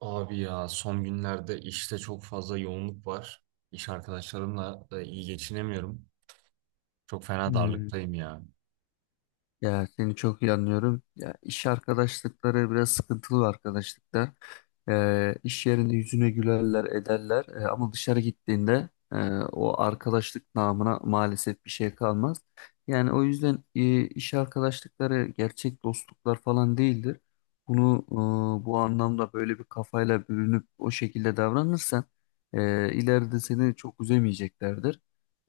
Abi ya son günlerde işte çok fazla yoğunluk var. İş arkadaşlarımla da iyi geçinemiyorum. Çok fena Hmm. darlıktayım ya. Ya seni çok iyi anlıyorum. Ya iş arkadaşlıkları biraz sıkıntılı arkadaşlıklar. İş yerinde yüzüne gülerler, ederler. Ama dışarı gittiğinde o arkadaşlık namına maalesef bir şey kalmaz. Yani o yüzden iş arkadaşlıkları gerçek dostluklar falan değildir. Bunu bu anlamda böyle bir kafayla bürünüp o şekilde davranırsan ileride seni çok üzemeyeceklerdir.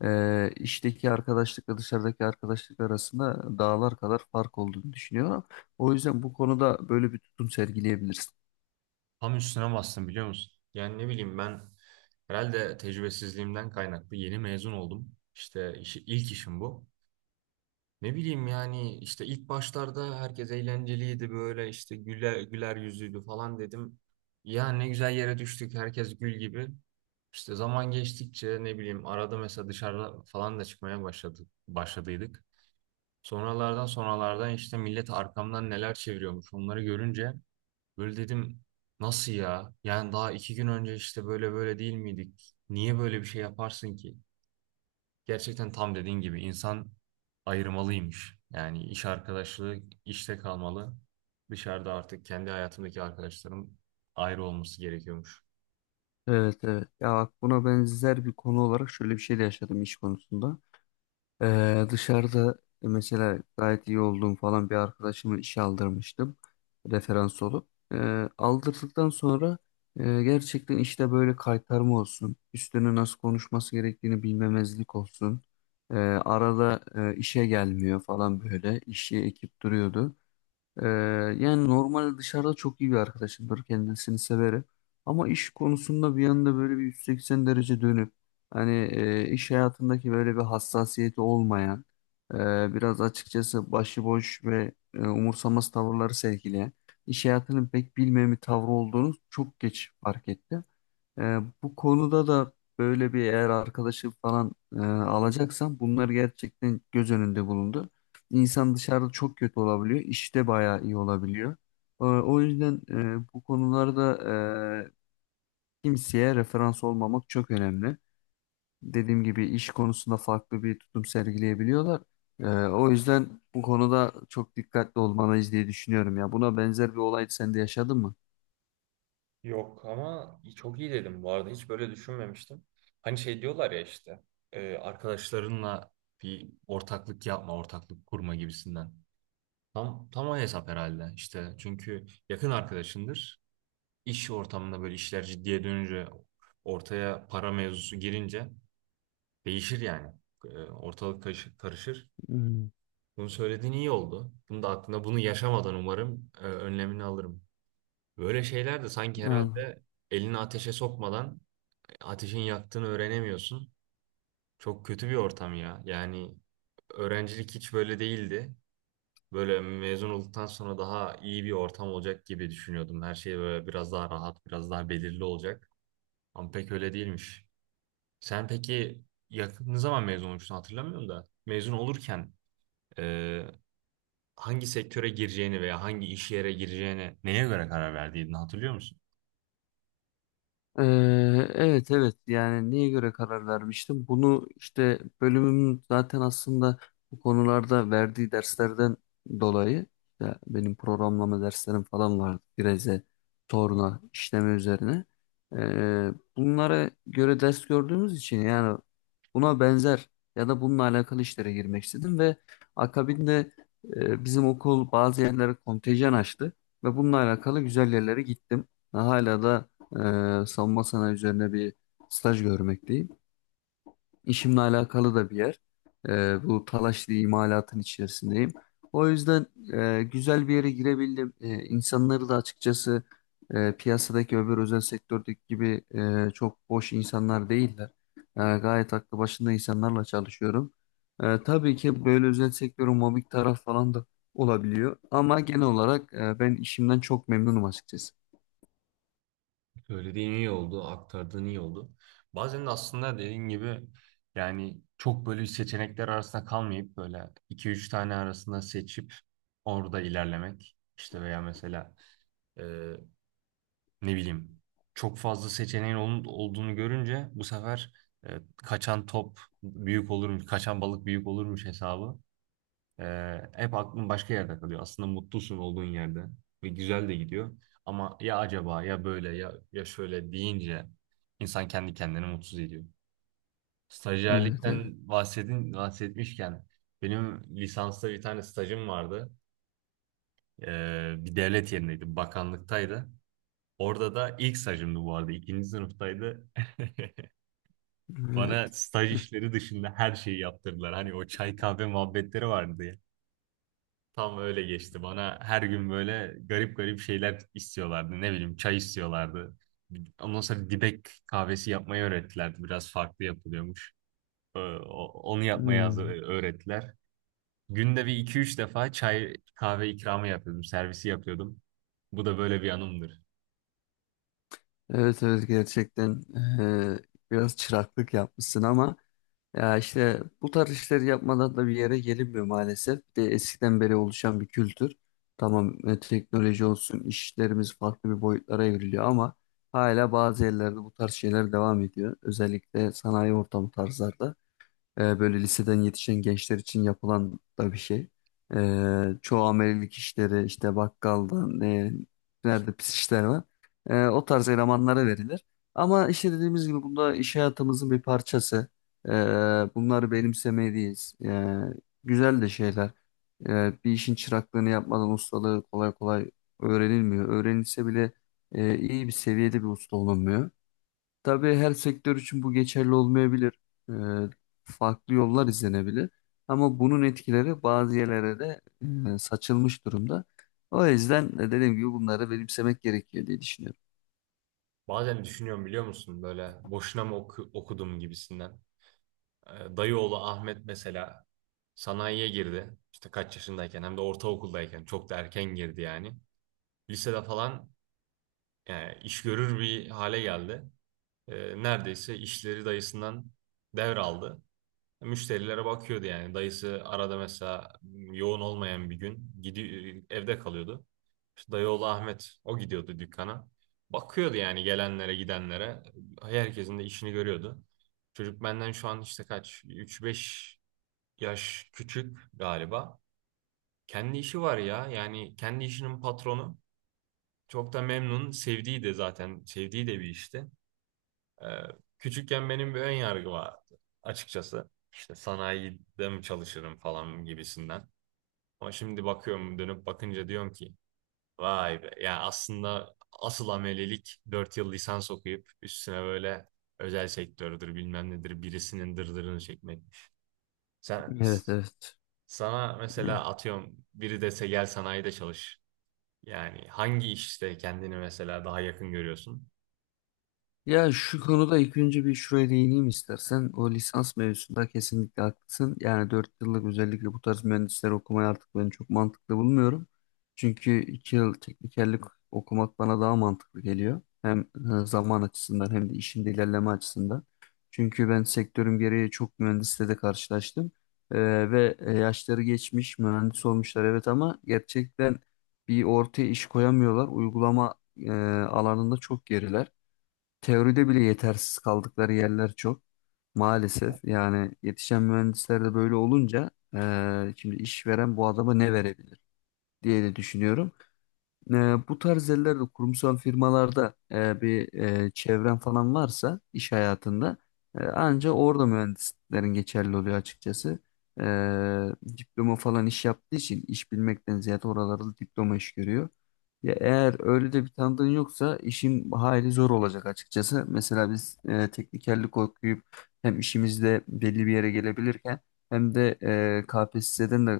İşteki arkadaşlıkla dışarıdaki arkadaşlık arasında dağlar kadar fark olduğunu düşünüyorum. O yüzden bu konuda böyle bir tutum sergileyebilirsin. Tam üstüne bastım biliyor musun? Yani ne bileyim ben herhalde tecrübesizliğimden kaynaklı yeni mezun oldum. İşte ilk işim bu. Ne bileyim yani işte ilk başlarda herkes eğlenceliydi böyle işte güler yüzlüydü falan dedim. Ya ne güzel yere düştük, herkes gül gibi. İşte zaman geçtikçe ne bileyim arada mesela dışarıda falan da çıkmaya başladıydık. Sonralardan işte millet arkamdan neler çeviriyormuş, onları görünce böyle dedim nasıl ya? Yani daha iki gün önce işte böyle değil miydik? Niye böyle bir şey yaparsın ki? Gerçekten tam dediğin gibi insan ayırmalıymış. Yani iş arkadaşlığı işte kalmalı. Dışarıda artık kendi hayatımdaki arkadaşlarım ayrı olması gerekiyormuş. Evet evet. Ya bak buna benzer bir konu olarak şöyle bir şey de yaşadım iş konusunda. Dışarıda mesela gayet iyi olduğum falan bir arkadaşımı işe aldırmıştım referans olup. Aldırdıktan sonra gerçekten işte böyle kaytarma olsun, üstüne nasıl konuşması gerektiğini bilmemezlik olsun. Arada işe gelmiyor falan böyle işi ekip duruyordu. Ee, Yani normal dışarıda çok iyi bir arkadaşımdır, kendisini severim. Ama iş konusunda bir anda böyle bir 180 derece dönüp hani iş hayatındaki böyle bir hassasiyeti olmayan e, biraz açıkçası başıboş ve umursamaz tavırları sergileyen iş hayatını pek bilmeyen bir tavrı olduğunu çok geç fark etti. Bu konuda da böyle bir eğer arkadaşı falan alacaksan bunlar gerçekten göz önünde bulundu. İnsan dışarıda çok kötü olabiliyor, işte bayağı iyi olabiliyor. O yüzden bu konularda e, kimseye referans olmamak çok önemli. Dediğim gibi iş konusunda farklı bir tutum sergileyebiliyorlar. O yüzden bu konuda çok dikkatli olmalıyız diye düşünüyorum ya. Buna benzer bir olay sen de yaşadın mı? Yok, ama çok iyi dedim, bu arada hiç böyle düşünmemiştim. Hani şey diyorlar ya işte arkadaşlarınla bir ortaklık yapma, ortaklık kurma gibisinden. Tam o hesap herhalde işte. Çünkü yakın arkadaşındır. İş ortamında böyle işler ciddiye dönünce, ortaya para mevzusu girince değişir yani. Ortalık karışır. Hmm. Bunu söylediğin iyi oldu. Bunu da aklına, bunu yaşamadan umarım önlemini alırım. Böyle şeyler de sanki Al. herhalde elini ateşe sokmadan ateşin yaktığını öğrenemiyorsun. Çok kötü bir ortam ya. Yani öğrencilik hiç böyle değildi. Böyle mezun olduktan sonra daha iyi bir ortam olacak gibi düşünüyordum. Her şey böyle biraz daha rahat, biraz daha belirli olacak. Ama pek öyle değilmiş. Sen peki yakın ne zaman mezun olmuştun hatırlamıyorum da. Mezun olurken e, hangi sektöre gireceğini veya hangi iş yere gireceğini neye göre karar verdiğini hatırlıyor musun? Ee, evet evet, yani neye göre karar vermiştim? Bunu işte bölümüm zaten aslında bu konularda verdiği derslerden dolayı, işte benim programlama derslerim falan vardı. Direze, torna, işleme üzerine. Bunlara göre ders gördüğümüz için yani buna benzer ya da bununla alakalı işlere girmek istedim ve akabinde bizim okul bazı yerlere kontenjan açtı ve bununla alakalı güzel yerlere gittim. Ve hala da savunma sanayi üzerine bir staj görmekteyim. İşimle alakalı da bir yer. Bu talaşlı imalatın içerisindeyim. O yüzden güzel bir yere girebildim. İnsanları da açıkçası piyasadaki öbür özel sektördeki gibi çok boş insanlar değiller. Gayet aklı başında insanlarla çalışıyorum. Tabii ki böyle özel sektörün mobbing taraf falan da olabiliyor. Ama genel olarak ben işimden çok memnunum açıkçası. Söylediğin iyi oldu, aktardığın iyi oldu. Bazen de aslında dediğin gibi yani çok böyle seçenekler arasında kalmayıp böyle iki üç tane arasında seçip orada ilerlemek. İşte veya mesela e, ne bileyim çok fazla seçeneğin olduğunu görünce bu sefer kaçan top büyük olurmuş, kaçan balık büyük olurmuş hesabı. Hep aklın başka yerde kalıyor. Aslında mutlusun olduğun yerde ve güzel de gidiyor. Ama ya acaba, ya böyle, ya ya şöyle deyince insan kendi kendini mutsuz ediyor. Evet evet. Stajyerlikten bahsetmişken benim lisansta bir tane stajım vardı. Bir devlet yerindeydi, bakanlıktaydı. Orada da ilk stajımdı bu arada. İkinci sınıftaydı. Bana Evet. staj işleri dışında her şeyi yaptırdılar. Hani o çay kahve muhabbetleri vardı, tam öyle geçti. Bana her gün böyle garip şeyler istiyorlardı. Ne bileyim çay istiyorlardı. Ondan sonra dibek kahvesi yapmayı öğrettilerdi. Biraz farklı yapılıyormuş. Onu yapmayı Hmm. öğrettiler. Günde bir iki üç defa çay kahve ikramı yapıyordum. Servisi yapıyordum. Bu da böyle bir anımdır. Evet evet, gerçekten eee, biraz çıraklık yapmışsın ama ya işte bu tarz işleri yapmadan da bir yere gelinmiyor maalesef. Bir de eskiden beri oluşan bir kültür. Tamam, teknoloji olsun işlerimiz farklı bir boyutlara evriliyor ama hala bazı yerlerde bu tarz şeyler devam ediyor. Özellikle sanayi ortamı tarzlarda. Böyle liseden yetişen gençler için yapılan da bir şey. Çoğu amelilik işleri işte bakkaldan nerede pis işler var. O tarz elemanlara verilir. Ama işte dediğimiz gibi bunda iş hayatımızın bir parçası. E, Bunları benimsemeliyiz. Güzel de şeyler. Bir işin çıraklığını yapmadan ustalığı kolay kolay öğrenilmiyor. Öğrenilse bile iyi bir seviyede bir usta olunmuyor. Tabii her sektör için bu geçerli olmayabilir. Ee, Farklı yollar izlenebilir. Ama bunun etkileri bazı yerlere de saçılmış durumda. O yüzden dediğim gibi bunları benimsemek gerekiyor diye düşünüyorum. Bazen düşünüyorum biliyor musun, böyle boşuna mı okudum gibisinden. Dayıoğlu Ahmet mesela sanayiye girdi. İşte kaç yaşındayken, hem de ortaokuldayken, çok da erken girdi yani. Lisede falan yani iş görür bir hale geldi. Neredeyse işleri dayısından devraldı. Müşterilere bakıyordu yani. Dayısı arada mesela yoğun olmayan bir gün gidiyor, evde kalıyordu. İşte dayı oğlu Ahmet o gidiyordu dükkana. Bakıyordu yani gelenlere gidenlere. Herkesin de işini görüyordu. Çocuk benden şu an işte kaç, üç beş yaş küçük galiba. Kendi işi var ya. Yani kendi işinin patronu. Çok da memnun. Sevdiği de bir işti. Ee, Küçükken benim bir ön yargı vardı açıkçası. İşte sanayide mi çalışırım falan gibisinden. Ama şimdi bakıyorum, dönüp bakınca diyorum ki vay be. Yani aslında asıl amelelik 4 yıl lisans okuyup üstüne böyle özel sektördür bilmem nedir birisinin dırdırını çekmekmiş. Sen, Evet evet. Sana mesela atıyorum biri dese gel sanayide çalış. Yani hangi işte kendini mesela daha yakın görüyorsun? Ya şu konuda ilk önce bir şuraya değineyim istersen. O lisans mevzusunda kesinlikle haklısın. Yani 4 yıllık, özellikle bu tarz mühendisleri okumayı artık ben çok mantıklı bulmuyorum. Çünkü 2 yıl teknikerlik okumak bana daha mantıklı geliyor. Hem zaman açısından hem de işin de ilerleme açısından. Çünkü ben sektörüm gereği çok mühendisle de karşılaştım. Ve yaşları geçmiş mühendis olmuşlar evet, ama gerçekten bir ortaya iş koyamıyorlar. Uygulama e, alanında çok geriler. Teoride bile yetersiz kaldıkları yerler çok. Maalesef, yani yetişen mühendisler de böyle olunca şimdi işveren bu adama ne verebilir diye de düşünüyorum. E, Bu tarz yerlerde kurumsal firmalarda bir çevren falan varsa iş hayatında anca orada mühendislerin geçerli oluyor açıkçası. E, Diploma falan iş yaptığı için iş bilmekten ziyade oralarda diploma iş görüyor. Ya eğer öyle de bir tanıdığın yoksa işin hayli zor olacak açıkçası. Mesela biz teknikerlik okuyup hem işimizde belli bir yere gelebilirken hem de KPSS'den de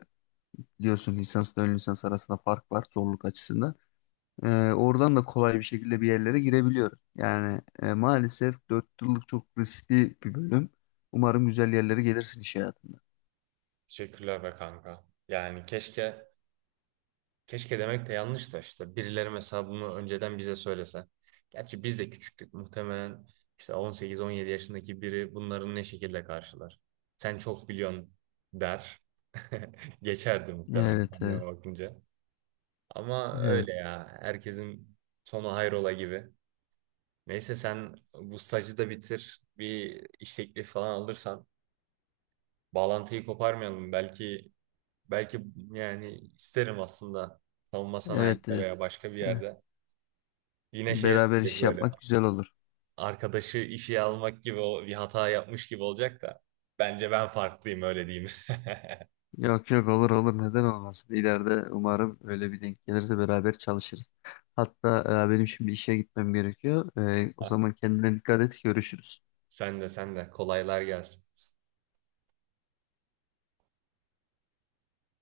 biliyorsun lisansla ön lisans arasında fark var zorluk açısından. Ee, Oradan da kolay bir şekilde bir yerlere girebiliyorum. Yani maalesef 4 yıllık çok riskli bir bölüm. Umarım güzel yerlere gelirsin iş hayatında. Teşekkürler be kanka. Yani keşke demek de yanlış, da işte birileri mesela bunu önceden bize söylese. Gerçi biz de küçüktük, muhtemelen işte 18-17 yaşındaki biri bunların ne şekilde karşılar. Sen çok biliyorsun der. Geçerdi muhtemelen Evet, kendime evet, bakınca. Ama evet, öyle ya, herkesin sonu hayrola gibi. Neyse sen bu stajı da bitir. Bir iş teklifi falan alırsan bağlantıyı koparmayalım. Belki yani isterim aslında, savunma evet, sanayinde evet. veya başka bir Evet. yerde. Yine şeye Beraber dönecek iş böyle. yapmak güzel olur. Arkadaşı işe almak gibi, o bir hata yapmış gibi olacak da. Bence ben farklıyım, öyle diyeyim. Yok yok, olur olur, neden olmasın. İleride umarım öyle bir denk gelirse beraber çalışırız. Hatta benim şimdi işe gitmem gerekiyor. O zaman kendine dikkat et, görüşürüz. Sen de kolaylar gelsin.